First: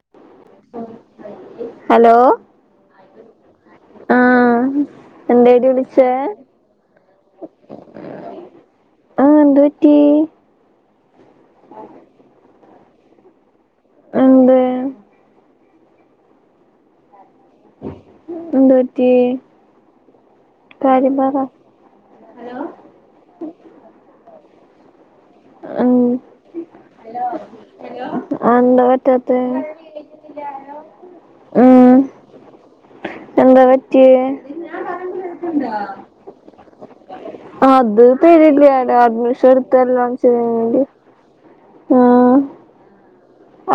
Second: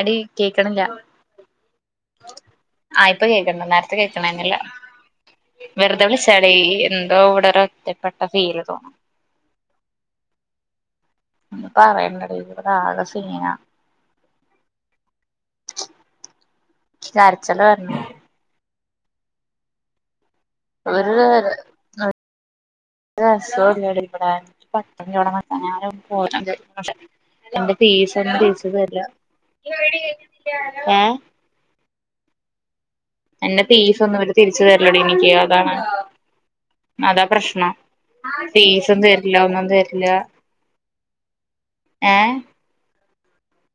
ആടി കേക്കണില്ല ഹലോ ആഹ് ഇപ്പൊ കേൾക്കണ്ട് നേരത്തെ കേൾക്കണണ്ടായിരുന്നില്ല ആഹ് എന്തേടി വെറുതെ വിളിച്ചേ വിളിച്ചെയാടി എന്തോ ഇവിടെ ഒരു ഒറ്റപ്പെട്ട ഫീല് തോന്നുന്നു ആഹ് എന്ത്‌ പറ്റി ഒന്നും പറയേണ്ടടി ഇവിടെ ആകെ സീന എന്തേ കരച്ചില് വരണ് എന്ത് പറ്റി ഒരു കാര്യം പറ ഒരു രസവും ഇല്ല ടീ ഇവടെ എനിക്ക് പറ്റണില്ല ടീ ഞാന് ഉം അവന്ന് പോന്നത് എന്റെ [unintelligible] ടീച്ചറും അതെന്താ എല്ലാം പറ്റാത്തെ ഏഹ് ഉം എന്റെ എന്താ പറ്റിയേ ഫീസ്ഒന്നും അവര് തിരിച്ചു തരില്ലടി എനിക്ക് അതാണ് അതാ പ്രശ്നം അത് തരില്ലാടാ ഫീസും തരില്ല അഡ്മിഷൻ ഒന്നും എടുത്തല്ലോ തരില്ല ചെയ്യണ്ട് ഏഹ് ആഹ്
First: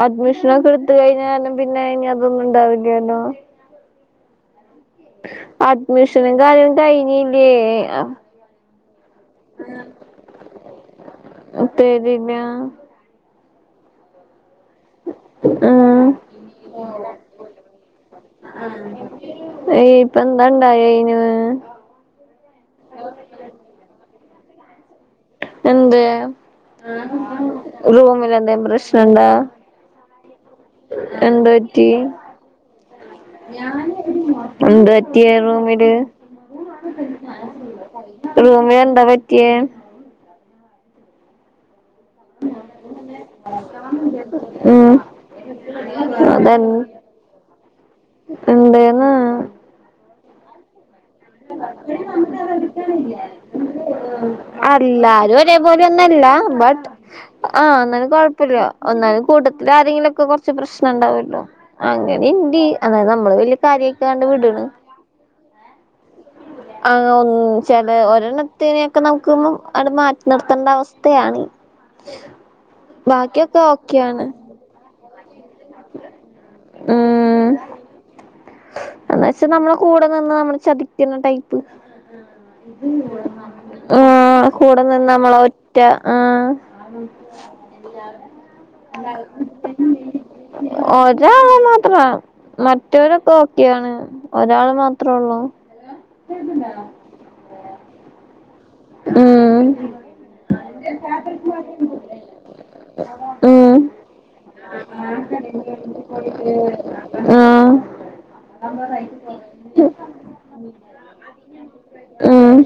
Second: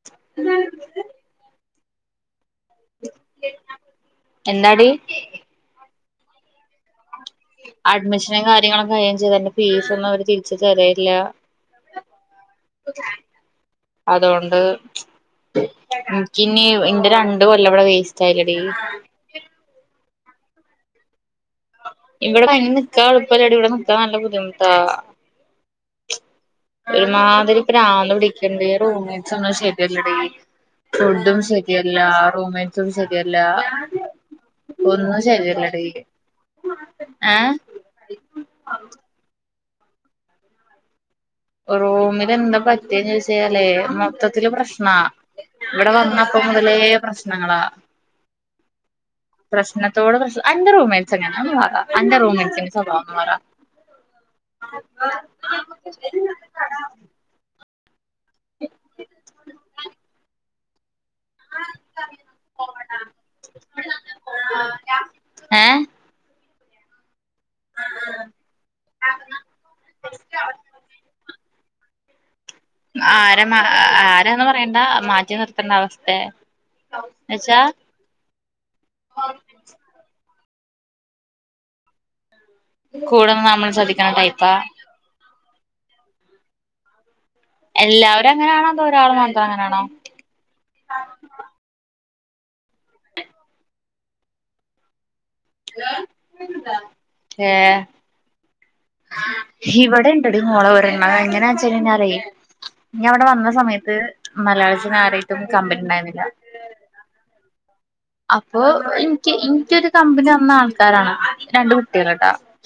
അഡ്മിഷനൊക്കെ എടുത്ത് കഴിഞ്ഞാലും പിന്നെ അയിന് അതൊന്നും ഉണ്ടാവൂല്യാല്ലോ എന്താടി അഡ്മിഷനും കാര്യങ്ങളും കഴിഞ്ഞില്ലേ അഡ്മിഷനും കാര്യങ്ങളൊക്ക കഴിയേം ചെയ്ത് എന്റെ ഫീസൊന്നും അവര് തിരിച്ചു തരയില്ല തരില്ല അതുകൊണ്ട് എനിക്കിനി എന്റെ രണ്ട് കൊല്ലം ഇവിടെ വേസ്റ്റ് ആയില്ലെടി ഏഹ് ഇപ്പന്താണ്ടായേ അയിന് ഇവിടെ അങ്ങനെ നിക്കാ എളുപ്പം അല്ലെടി ഇവിടെ നിക്കാൻ നല്ല ബുദ്ധിമുട്ടാ എന്തേ ഒരുമാതിരി പ്രാന്ത് എന്തേലും പിടിക്കുന്നെടി റൂം പ്രശ്നണ്ടാ മേറ്റ്സ് ഒന്നും ശരിയല്ലെടി ഫുഡും എന്ത് പറ്റി ശരിയല്ല റൂം മേറ്റ്സും ശെരിയല്ല എന്ത് ഒന്നും പറ്റിയേ ശരിയല്ലെടി റൂമില് ഏഹ് റൂമിന്‌ എന്താ പറ്റിയെ റൂമിൽ എന്താ പറ്റിയന്ന് ചോദിച്ചാലേ മൊത്തത്തില് ഉം പ്രശ്നാ ഇവിടെ വന്നപ്പ മുതലേ പ്രശ്നങ്ങളാ എന്തേ ന്ന് പ്രശ്നത്തോട് പ്രശ് നഅന്റെ റൂമേഴ്സ് എങ്ങന ഒന്ന് പറ അന്റെ റൂമേഴ്സിന്റെ സ്വഭാവങ്ങള് പറ അല്ലാരും ഒരേ പോലെ ഒന്നും അല്ല ബട്ട് ആഹ് ഒന്നാലും കൊഴപ്പോല്ല ഒന്നാലും കൂട്ടത്തി ആരെങ്കിലും ഒക്കെ കൊറച്ച് പ്രശ്നം ഉണ്ടാവലോ അങ്ങനെ ഇണ്ട് അതായത് നമ്മള് വല്യ കാര്യക്കാണ്ട് വിടണ് ഏ ആഹ് ഒ ചെല ഒരെണ്ണത്തനെ ഒക്കെ നമുക്ക് ഒന്ന് മാറ്റി നിർത്തേണ്ട അവസ്ഥയാണി ആര് എന്നാണ്‌ ഓക്കെയാണ് ആരാന്ന് പറയണ്ട മാറ്റി നിർ എന്നാ അവസ് തെ എന്ന് ഉം വച്ചാ എന്ന് വെച്ച നമ്മളെ കൂടെ നിന്ന് നമ്മളെ ചതിക്കുന്ന ടൈപ്പ കൂടെ നിന്ന് നമ്മളെ ചതിക്കണ ആ ടൈപ്പാ കൂടെ നിന്ന് നമ്മളെ ഒറ്റ ആഹ് എല്ലാവരും എല്ലാരും അങ്ങനാണോ അതോ ഒരാള് മാത്രം അങ്ങനാണോ എല്ലാവക്കും ഒരാള് മാത്രം മറ്റേവര് ഇപ്പ ഒക്കെ ആണ് ഒരാള് മാത്രേ ഒള്ളൂ ഹലോ [unintelligible] ഏയ് ഉം ഇവിടെ ഇണ്ടടി മോളെ ഒരണ്ണം എങ്ങന വെച്ച് കഴിഞ്ഞാലേ ഇനി അവിടെ വന്ന ഉം സമയത്ത് മലയാളത്തി ആരായിട്ടും കമ്പനി ഇണ്ടായിരുന്നില്ല ആഹ് അപ്പൊ എനിക്ക് എനിക്ക് ഒരു കമ്പനി തന്ന ആൾക്കാരാണ് രണ്ട് കുട്ടികള് കേട്ടോ ഉം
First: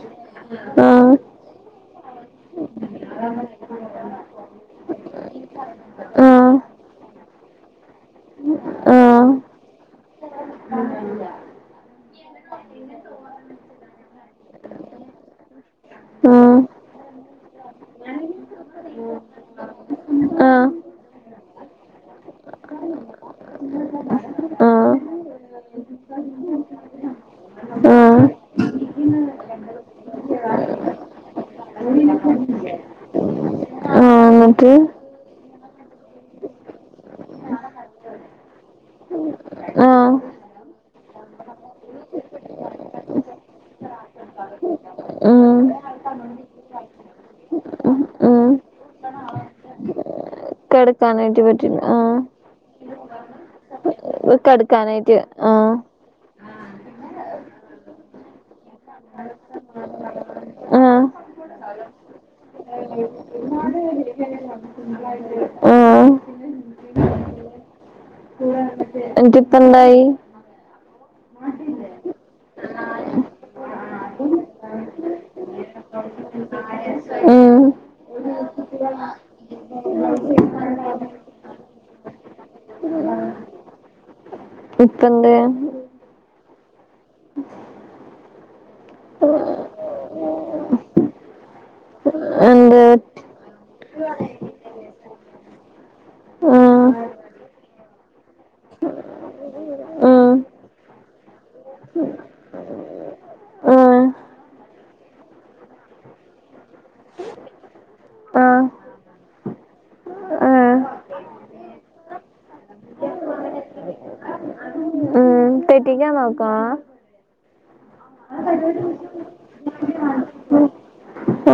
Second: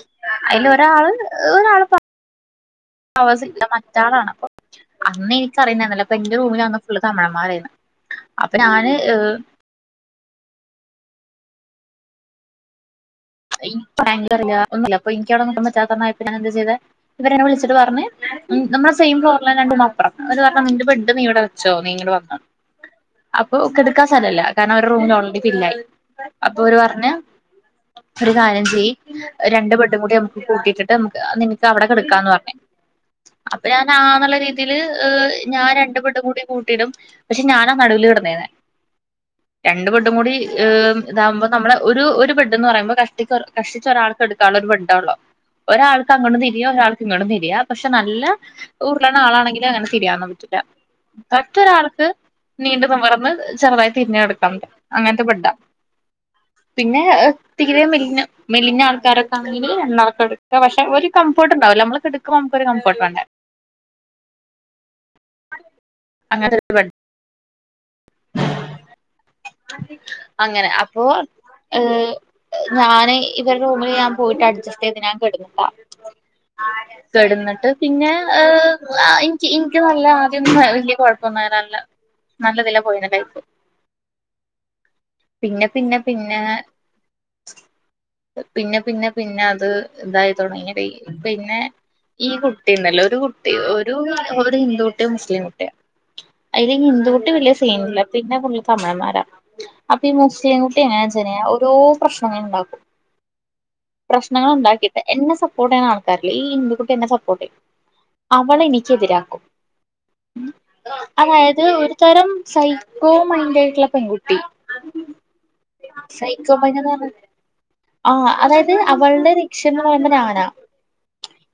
അതില് ഒരാള് ആഹ് ഒരാള് പ അവസ ഇല്ല മറ്റാളാണ് അപ്പ അന്ന് എനിക്ക് അറിയുന്നെന്നും ഇല്ല അപ്പ എന്റെ ആഹ് റൂമില അന്ന് ഫുള്ള് തമിഴൻന്മാരായിരുന്നു അപ്പ ഞാനി ഏയ് [inaudible] [unintelligible] ഇവര് എന്നെ വിളിച്ചിട്ട് പറഞ്ഞ് നമ്മ സെയിം ഫ്ലോറിലെ രണ്ടും മാത്രം അതു ആഹ് കാരണം ആഹ് നിന്റെ ബെഡും നീ അവിടെ വെ ച്ചോ നി ഇങ്ങട് വന്നാ അപ്പൊ കെടക്കാൻ സ്ഥലം ഇല്ല ആഹ് കാരണം അവരുടെ ആഹ് റൂമ് ഓൾറെഡി ഭില്ലായി അപ്പൊ അവര് പറഞ്ഞ് ഒരു കാര്യം ചെയ് രണ്ട് ബെട്ടും കൂടി നമുക്ക് കൂട്ടിയിട്ട് നമുക്ക് നിനക്ക് അവിടെ കിടക്കാന്ന് പറഞ്ഞ് അപ്പ ഞാൻ ആ എന്ന് ആഹ് ഒള്ള രീതിയിൽ എന്നിട്ട് ഞാന് രണ്ട് ബെഡും കൂടി കൂട്ടിടും പക്ഷെ ഞാന നടുവില് കിടന്നേനെ ഉ രണ്ട് ബെഡും കൂടി ഇതാവുമ്പോ നമ്മള് ഒരു ഒരു ബെ ഇത് എന്ന് പറയുമ്പോ കഷ്ടിക് കഷ്ടിച്ച ഒരാൾക്ക് കെടക്കാൻ ഒള്ള ഒരു ബെഡ് ഒള്ളൂ ഉം ഒരാൾക്ക് അങ്ങോട്ടും തിരിയാ ഒരാൾക്ക് ഇങ്ങോട്ടും തിരിയാ പക്ഷെ നല്ല ഉം ഊറളണ ആളാണെങ്കില് അങ്ങനെ തിരിയാൻ പറ്റുല്ല കെടക്കാനായിട്ട് മറ്റ് പറ്റില്ല ഒരാൾക്ക് ആഹ് നീണ്ട് നിവർന്ന് ചെറുതായി തിരിഞ്ഞ് കെടാക്കാം കെടുക്കാനായിട്ട് അങ്ങനത്തെ ബെഡാ ആഹ് പിന്നെ തീരെ മെലിഞ്ഞ മെലിഞ്ഞ ആൾക്കാര് ഒക്കെ ആണെങ്കിൽ നടക്ക് കെടക്കാം പക്ഷെ ആഹ് ഒരു കംഫർട്ട് ഒണ്ടാവില്ല നമ്മള് കെടക്കുമ്പോ നമുക്ക് ഒരു കംഫർട്ട് വേണ്ടേ ആഹ് അങ്ങന എന്നിട്ടിപ്പ എന്തായി [unintelligible] അങ്ങനെ അപ്പോ ഏയ് ഞാന് ഇവരുടെ റൂമിൽ ഞാൻ പോയിട്ട് അഡ്ജസ്റ്റ് ചെയ്ത് ഞാൻ കിടക്കുക ഉം കെടന്നിട്ട് പിന്നെ ഏയ് അഹ് എനിക്ക് എനിക്ക് നല്ല ആദ്യം ഒക്കെ വല്യ കൊഴപ്പൊന്നും [unintelligible] നല്ലത് അല്ലാ പൊയിനത് ഇപ്പ എന്ത് പിന്നെ പിന്നെ. പിന്നെ പിന്നെ പിന്നെ അത് ഇതായി തുടങ്ങി ഡി പിന്നെ ഈ എന്ത് കുട്ടിന്നല്ലേ ഒരു കുട്ടി ഒരു ഒരു ഹിന്ദു കുട്ടിയോ മുസ്ലിം കുട്ടിയാ അയില് ആഹ് ഹിന്ദു കുട്ടി വലിയ സീനില്ല പിന്നെ ഫുൾ തമിഴ്ന്മാര. അപ്പൊ ഈ ആഹ് മുസ്ലിംകൂട്ടി എങ്ങനാ ചെയ്ഞ്ഞാൽ ഓരോ പ്രശ്നങ്ങൾ ഉണ്ടാക്കും. ആഹ് പ്രശ്നങ്ങള ഉണ്ടാക്കയിട്ട് എന്നെ സപ്പോർട്ട്ചെയ്യാൻ ആൾക്കാരില്ല ഈ ഇന്ത്കുട്ടി എന്നെ സപ്പോർട്ട് ചെയ്യും. ആഹ് അവളെ എനിക്കെതിരാക്കും. ആഹ് അതായത് ഒരു തരം സൈക്കോ മയിന്റ് ആയിട്ടുള്ള പെൺകുട്ടി ഉം തെറ്റിക്കാൻ നോക്കോ സൈക്കോ മയിന്റ് [unintelligible] അതായത് അവളുടെ [unintelligible] [unintelligible] ഞാന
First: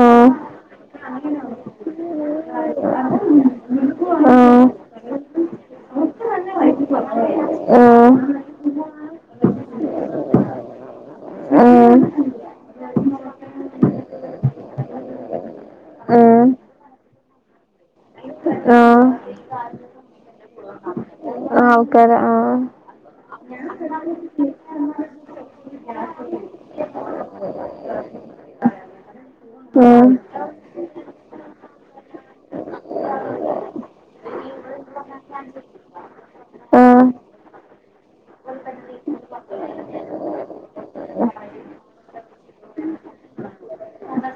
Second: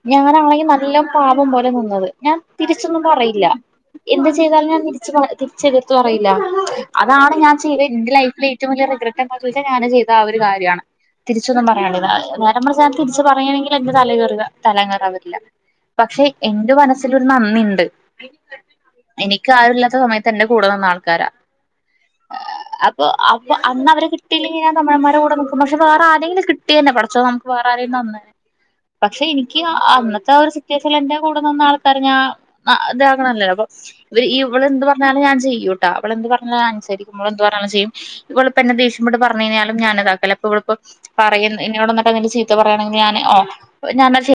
ആഹ് ഞാനാണെങ്കി നല്ല പാപം പോലെ നിന്നത് ഞാൻ തിരിച്ചൊന്നും പറയില്ല എന്ത്തു ആഹ് ചെയ്താലും ഞാൻ തിരിച് തിരിച് എതിർത്തു പറയില്ല അതാണ് ഞാൻ ചെയിത എന്റെ ആഹ് ലൈഫിൽ ഏറ്റ വലിയ [unintelligible] ഞാൻ ചെയ്ത ആ ഒരു കാരിയാണ്. തിരിച്ചൊന്നും പറയാൻ ആഹ് [unintelligible] നേരെ മറിച് തിരിച്ചു പറയയാണെങ്കിൽ എന്റെ തലേ കെർക തലേകേറാൻവരില്ല. പക്ഷെ ആഹ് എന്റെ മനസ്സിലൊരു നന്ദി ഉണ്ട് ആഹ് എനിക്ക് ആരുില്ലാത്ത സമയത്ത് എന്റെ കൂടെ നിന്ന ആൾക്കാരാ. ആൾക്കാര് ആഹ് അപ്പൊ അപ്പോ അന്ന് അവരെ കിട്ടിയില്ലെങ്കിൽ ഞാൻ '' തമിഴൻമാരുടെ കൂടെ നിക്കും പക്ഷേ വേറെ ആരെങ്കില് കിട്ടിയേനെ പഠച്ചോ നമുക്ക് വേറെ ആരെങ്കിലും തന്നേനെ പക്ഷെ എനിക്ക് ഉം അന്നത്തെ ഒരു സി റ്റുവേഷനിൽ എന്റെ കൂടെ നിന്ന ആൾക്കാരെ ഞ ഇതാകണല്ലേ അപ്പൊ. വ് ഇ ഇവൾ എന്ത് പറഞ്ഞാലും ഞാൻ ചെയ്യുട്ടാ ഇവൾ എന്ത്പറഞ്ഞാലും ആഹ് അനുസരിക്കും ഇവൾ എന്ത്പറഞ്ഞാലും ചെയ്യും. ഇവളിപ്പോ എന്നെ ദേഷ്യപ്പെട്ട പറഞ്ഞുകയിഞ്ഞാലും ഞാൻ അ താക്കല്ല ഇപ്പ ഇവൾപ്പോ പറയും എന്നോട് ന്ന പ്പ എന്തെങ്കിലും ചിത്തപറയാണെങ്കിൽ ഞാന് ഓ ഞാൻ അത് ചെ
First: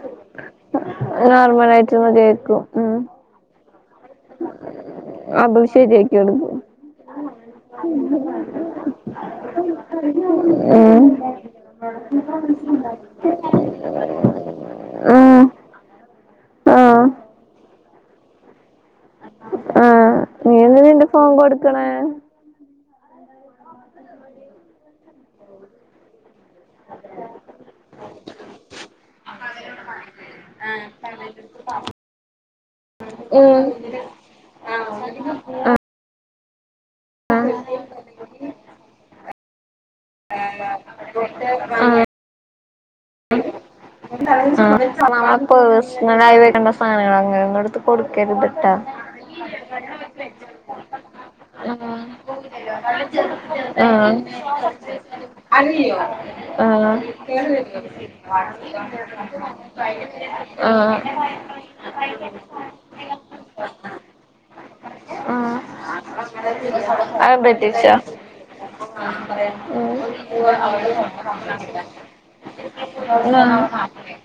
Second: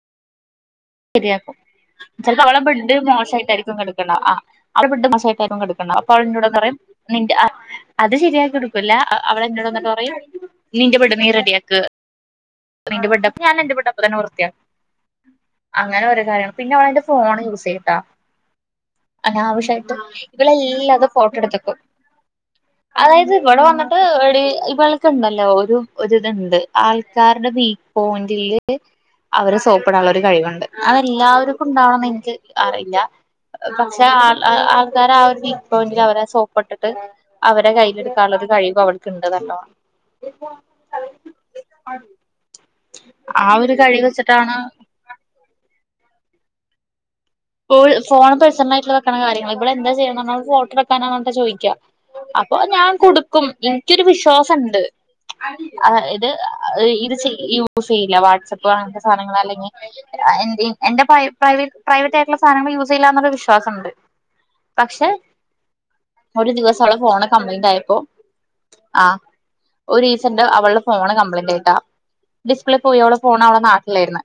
ശരിയാക്കും നോർമലായിട്ട് ചെലപ്പം അവളെ മതിയായിരിക്കും ബഡ് ഉം മോശമായിട്ടായിരിക്കും കെടക്കണ ആഅവളുടെ ബെഡ് ശായിട്ടായിരിക്കും അതും കെടക്കണ അപ്പൊ ശരിയാക്കി അവൾ എന്നോട് കൊടുക്കും പറയും നിന്റെ അ അത് ശെരിയാക്കി കൊടുക്കൂല്ല അവൾ എന്നോട് വന്നിട്ട് പറയും നിന്റെ ഉം ബെഡ് നീ റെഡിയാക്. നിന്റെ ബെഡ് അപ്പൊ ഞാൻ എന്റെ ബെഡ് അപ്പോ തന്നെ വൃത്തിയാക്കും മ് അങ്ങനെ ഒരു കാര്യം പിന്നെ അവൾ എന്റെ ഫോൺ യൂസ് ചെയ്ട്ടാ അനാവശ്യായിട്ട് ആഹ് നീ എന്തിനാ നിന്റെ ഇവളെല്ലാതും ഫോൺ ഫോട്ടോ എടുത്തക്കും കൊടുക്കണേ അതായത് ഇവള് വന്നിട്ട് എടീ ഇവൾക് ഉണ്ടല്ലോ ഒരു ഒരു ഇതുണ്ട് ആൾക്കാരുടെ വീ പോയിന്റില് അവരെ സോപ്പിടാനുള്ള ഒരു കഴിവുണ്ട്. അതെല്ലാവർക്കും ഉണ്ടാവണംന്ന് എനിക്ക് അറിയില്ല. പക്ഷെ ആ ആൾകാരെ ആ ഒരു വിക് പോയിന്റില് അവരെ സോപ്പിട്ടിട്ട് '' അവരെ കയ്യില് എടുക്കാനുള്ളൊരു കഴിവ് അവൾക്കുണ്ട് കേട്ടോ [inaudible] ങാ ആ ഒരു കഴിവ് വെച്ചിട്ടാണ്. ആ അത് പേഴ്സണൽ ആയി വരുന്ന സാധനങ്ങൾ ആണ് അങ്ങനെ'' ഫോൺ പേർസണൽ ആയിട്ട് വെക്കണ്ണാ കാര്യങ്ങൾ ഇവൾ എന്താ ചെയ്യാന്ന് പറഞ്ഞാൽ ഫോട്ടോ എടുക്കാനാ പറഞ്ഞിട്ടാ ചോദിക്ക. അപ്പൊ ഞാൻ കൊടുക്കും എനിക്കൊരു ആഹ് വിശ്വാസുണ്ട് ആ ഇത് ആഹ് ഇത് ചെയ്യും യൂസ് ചെയ്ല്ല വാട്സ്ആപ്പ് അങ്ങനത്തെ സാധനങ്ങൾ അല്ലെങ്കിൽ ആഹ് എന്റെ പ്രൈ പ്രൈവ പ്രൈവറ്റായി സാധനങ്ങൾ യൂസ് ചെയ്യില്ലന്ന വിശ്വാസം ഉണ്ട് പക്ഷെ ആഹ് ഒരു ദിവസം അവളെ ഫോണ് അതെന്താ കംപ്ലൈന്റ് പറ്റിച്ചാ ആയപ്പോ ആഹ് ഉം ഒരീസം ണ്ട് അവളെ ഫോണ് കംപ്ലൈന്റ് ആയിട്ടാ. ഡിസ്പ്ലേ പോയി ഓളെ ഫോൺ അവളെ ആഹ് നാട്ടിലായിരുന്ന്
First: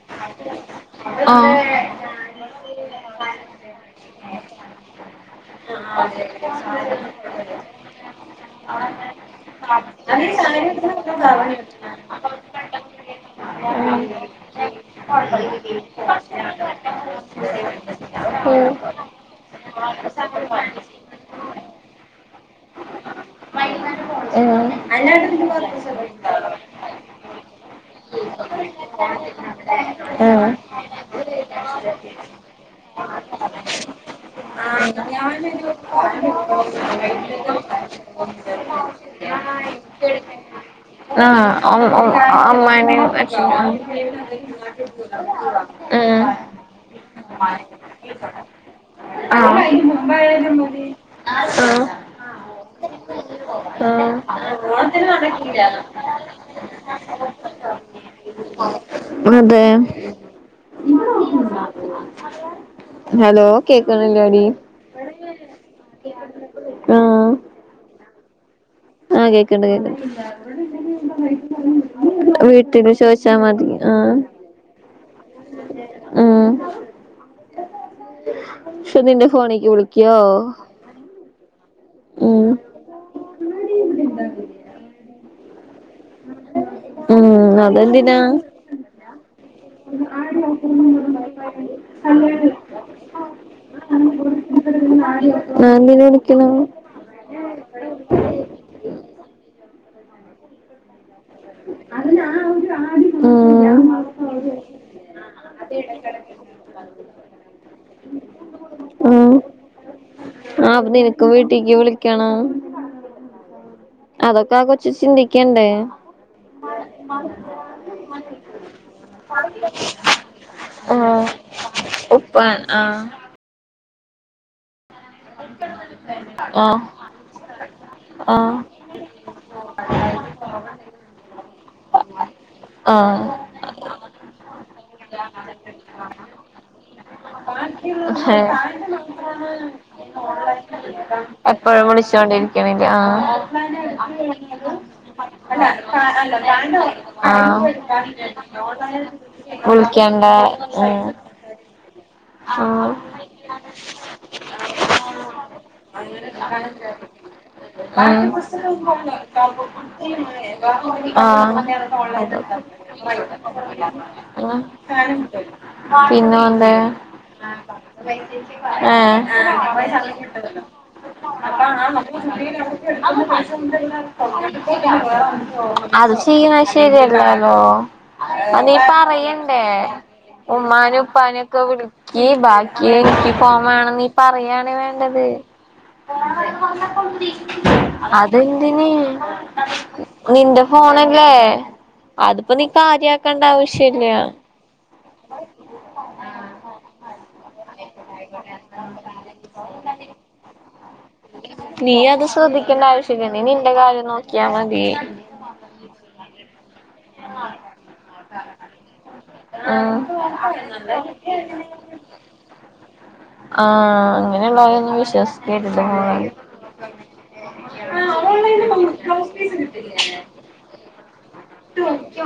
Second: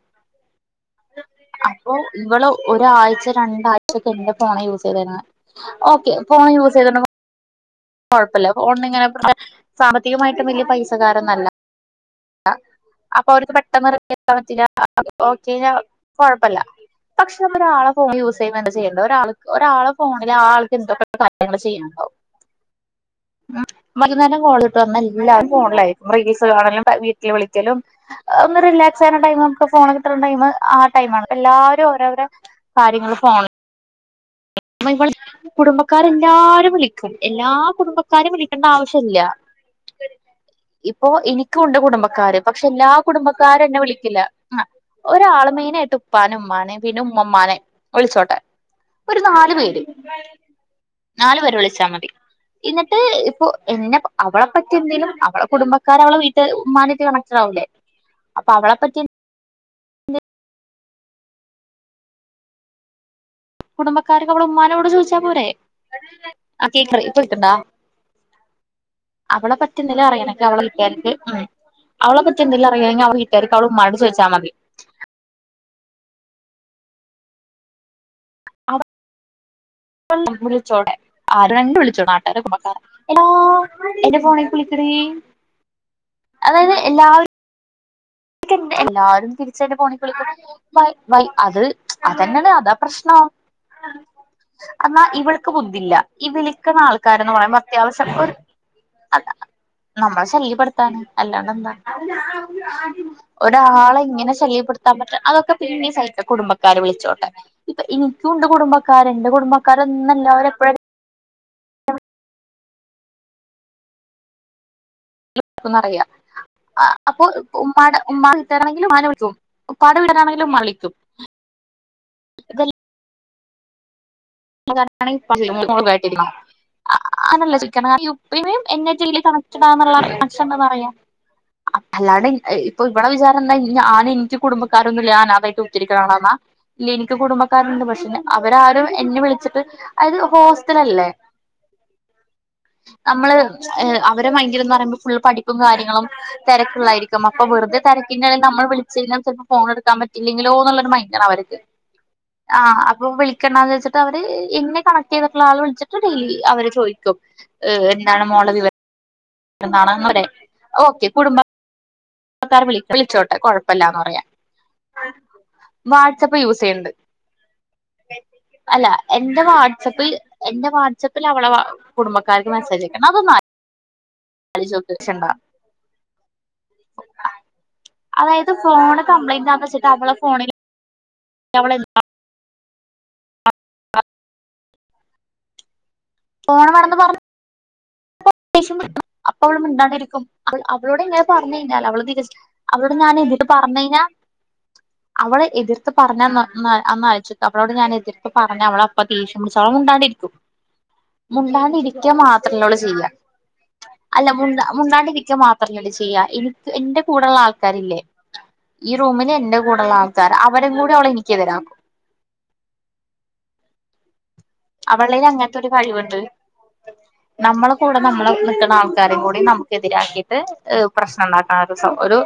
ആഹ് ഇവള് ഒരാഴ്ച രണ്ടാഴ്ചൊക്കെ എന്റെ ഫോണ യൂസെയ്തിരുന്നെ ഓക്കെ ഫോൺ യൂസൈതൊന്നും കൊഴപ്പില്ല ഫോണ് ഇങ്ങനെ സാമ്പത്തികമായിട്ടും വെല്ല്യ പൈസ കാരൊന്നല്ല അപ്പൊ ഓര്ക്ക് പെട്ടെന്നൊരു [unintelligible] ഓക്കെന്നാൽ കൊഴപ്പല്ല പക്ഷെ നമ്മടെ ആള ഫോൺ യൂസെയ്യണ്ട ഉം ചെയ്യണ്ട ഒരാൾക്ക് ഒരാളെ ഫോണില് ആ ആൾക്ക് എന്തൊക്കെ കാര്യങ്ങൾ ചെയ്യുന്നുണ്ടാവും ഉം വൈന്നേരം ഉം കോളയ്ട്ട് വന്നാൽ എല്ലാരും ഫോണിലായിക്കും റീൽസ് കാണലും വീട്ടില് വിളിക്കലും ഒന്ന് റിലാക്സ് ആവ്ണ ടൈമ് നമുക്ക് ഫോണ്കിട്ടണ ടൈമ് ഉം ആ ടൈമാണ് എല്ലാരും അവരവരെ കാര്യങ്ങള് ഫോണ് [unintelligible] കുടുംബക്കാരെല്ലാരും വിളിക്കും എല്ലാ കുടുംബക്കാരും ഉം വിളിക്കേണ്ട ശരിന്നേ ഇപ്പൊ എനിയ്ക്കൂണ്ട് കുടുംബക്കാര് പക്ഷെ എല്ലാ കുടുംബക്കാരന്നെ വിളിക്കില്ല ആ ഒരാള് മെയിനായിട്ട് ഉപ്പാനെ ഉമ്മാനെ പിന്നെ ഉമ്മമ്മാനെ വിളിച്ചോട്ടെ ആഹ് നാലു പേര് നാലു പേര് വിളിച്ചാ മതി ഇന്നിട്ട് ഇപ്പൊ എന്നെ പ ആ. അവളെ പറ്റി എന്തെലും അവളെ കുടുംബക്കാര അവളെ വീട്ടാര് ഉമ്മാനേറ്റ് [unintelligible] ആവുലെ അപ്പൊ അവളെ പ്പറ്റി അതേ [unintelligible] ഹലോ കുടുംബക്കാര്ക്ക് കേക്കണില്ലേടി അവളെ ഉമ്മാനോട് ചോയ്ച്ചാ പോരേ. ആ [unintelligible] ആ അവളെ കേക്കണ്ട് പ്പറ്റി എന്തേലും കേക്കണ്ട് അറിയണെങ്കി അവള വീട്ടാര്ക്ക്‌ ആ അവളെ പറ്റി വീട്ടില് എന്തേലറിയാഞ്ഞാ അവൾ ചോദിച്ചാ വീട്ടാര്ക്ക് മതി ആ അവളുമ്മാനോട് ചോയിച്ചാ മതി [unintelligible] ഉം സുമിന്റെ ഫോണിക്ക് വിളി ഒന്ന് വിളിച്ചോട്ടെ ആരണ്ട് വിളിച്ചോ നാട്ടാരൊ ഉം കുടുമ്പക്കാര എടാ എന്റെ ഫോണേക്ക്‌ വിളി എടീ ഉം അതെന്തിനാ എല്ലാരും തിരിച്ചട് പോണിക്ക് വിളിക്കും വൈ അത് അതന്നെണ് അതാ പ്രശ്നം എന്നാ ഇവൾക്ക് ഞാൻ ബുദ്ധില്ല എന്തിന് ഈ വിളിക്കണം വിളിക്ക് ണ ആൾക്കാരന്ന് പറയുമ്പോ അത്യാവശ്യം ഒര് അല്ലാ നമ്മളെ ശല്യപ്പെട് ത്താണ് അല്ലാണ്ടെന്താ ഒരാളെ ഇങ്ങനെ ഉം ശല്യപ്പെടുത്താൻ പറ്റ അതൊക്കെ പിന്നേം സഹിക്കും കുടുംബക്കാര് വിളിച്ചോട്ടെ ഇപ്പൊ എനിക്കുംണ്ട് കുടുംബക്കാര് എന്റെ കുടുംബ ക്കാരൊന്ന്ണ്ട് ആ പ്പൊ നിനക്കും വീട്ടിക്ക് വിളിക്കണം അതൊക്കെ ആ കൊച് ക്കണ്ടേ വിളിക്കുന്നറിയാ അപ്പൊ ഉമ്മാടെ ഉമ്മാ വീട്ടാരാണെങ്കിലും ഉമ്മാനെ വിളിക്കും ഉപ്പാടെ വീട്ടാരാണെങ്കിലും ഉമ്മാനെ വിളിക്കും [unintelligible] ഉപ്പാൻ ആ [unintelligible] അ ആഹ് അതല്ല ചോയ്ക്കണ ആഹ് [unintelligible] കണക്റ്റഡാന്നുള്ള കണക്ഷൻണ്ട് ന്നാപറയാ അ അല്ലാണ്ടെ ഇൻക് ഇപ്പൊ ഇവളെ ആഹ് വിചാരെന്താ ഞാന് ഇന്റെ കുടുംബക്കാരൊന്നുംല്ല ഞ്ഞാ അനാഥായിട്ട് കുത്തിരിക്കാണെ ന്നാ ഇല്ല ഇൻക്ക് കുടുംബക്കാരുണ്ട് പക്ഷെ അവരാരും എന്നെ വിളിക് അയ്‌ന് ത് ഹോസ്റ്റലല്ലേ എപ്പോഴും വിളിച്ചോണ്ടിരിക്കണില്ലേ ആഹ് നമ്മളെ വെച് ഏ അവരെ മൈൻഡില്ന്ന് പറയുമ്പോ ഫുൾ പഠിപ്പും കാര്യങ്ങളും തെരക്കുള്ളായിരിക്കും അപ്പൊ ആഹ് വെറുതെ പിന്നെ അതല്ല നമ്മള് വിളിച്ചയിഞ്ഞാ ചെലപ്പോ ഫോൺ എടുക്കാ വിളിക്കണ്ട പറ്റില്ലെങ്കിലോ എന്നുള്ളരു ഉം മൈൻഡാണ് ആ ആഹ് അപ്പൊ വിളിക്കണ്ടാന്ന് വെച്ചിട്ടവര് ഇന്നെ കണക്ടെയ്തിട്ടുള്ള ആള് വിൾച്ച [unintelligible] അവര് ചോയിക്കും എന്താണ് മോളെ വിവര [unintelligible] ഓക്കെ ആഹ് കുടുംബക്കാർ വിളി വിളിച്ചോട്ടെ കുഴപ്പമില്ലാന്ന് പറയാ [unintelligible] പിന്നെ വാട്സആപ്പ് യൂസ് ഒന്തേ ചെയ്യണ്ട് അല്ല ആഹ് എന്റെ വാട്സപ്പിൽ എന്റെ വാട്സപ്പിൽ അവളെ കുടുംബക്കാർക്ക് മെസ്സേജ് അയക്കണം അതൊന്ന് [unintelligible] ആലോചിച്ച് നോക്ക് ഷണ്ട അത് ചെയ്യ്ണത് ശരിയല്ലാലോ അതായത് അ ഫോണ് കംപ്ലൈന്റ് നീപ്പറയണ്ടേ ആന്ന് വെച്ചിട്ട് അവളെ ഫോണിൽ ഓ ഉമ്മാനും ഉപ്പാനൊക്കെ അവളെ വിളിക്കി ബാക്കി എക്കി പോവാണന്ന് നീപറയാണ് വേണ്ടത് ഫോണ് വേണന്ന് പറഞ്ഞ് അതെന്തിൻ അപ്പ അവൾ മിണ്ടാണ്ടിരിക്കും അവ അവളോട് ഇങ്ങനെ പറഞ്ഞ കഴിഞ്ഞാൽ അവൾ തിര അതിപ്പോ നീ അവളോട് ഞാൻ കാര്യാക്കേണ്ട എതിര് പറഞ് കഴിഞ്ഞാ ആവശ്യല്ല [inaudible] അവള് എതിർത്ത് പറഞാ ന്നാ അന്നായച്ച് അവളോട് ഞാൻ എതിർത്ത് പറഞാ അവളപ്പ ദേഷ്യംപിടിച്ച് മുണ്ടാണ്ടിരിക്കും മുണ്ടാണ്ട നീ ഇരിക്ക അത് മാത്രല്ലോള്ള് ശ്രദ്ധിക്കേണ്ട ച്യ്യ [unintelligible] അല്ല നോക്കിയാ മുണ്ടാ മതി മുണ്ടാണ്ടിരിക്ക മാത്രല്ല ചെയ്യ എനിക്ക് എന്റെ കൂടള്ള ആൾക്കാരില്ലേ ഈ റൂമില് എന്റെ കൂടള്ള ആഹ് ആൾക്കാർ അവരിം കൂടി അവള എനിക്കെ തിരാക്കും ആഹ് അങ്ങനെയുള്ളോരൊന്നും വിശ്വസിക്കരു കഴിവ്ണ്ട് നമ്മള കൂടെ നമ്മള നിക്ക്ണ ആൾക്കാരിംകൂടി നമുക്കെതിരാക്കീട്ട് പ്രശ്നം ഇണ്ടാക്കാനൊരു ഒരു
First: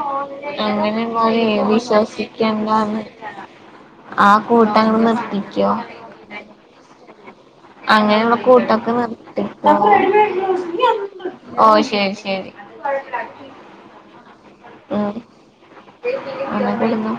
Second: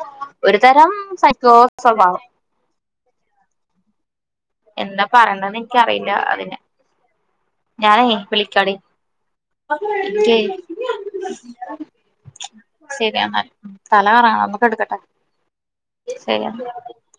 ഒരു തരം അങ്ങനെയുള്ളവരെ സൈക്കോ സ്വഭവം [unintelligible] ആ കൂട്ടങ്ങട് നിർത്തി ക്യേ ഇല്ല അതിന്ന് ഞാനേ അങ്ങനെയുള്ള വിളിക്കാടി കൂട്ടൊക്കെ നിർത്തിക്കോ ഇക്കയ് ഓ ശരി ശരി ശരി എന്നാ തല കറങ്ങണ ഒന്ന് കെട് ക്കട്ടെ ഉം ശരി എ എന്നാ കെടന്നോ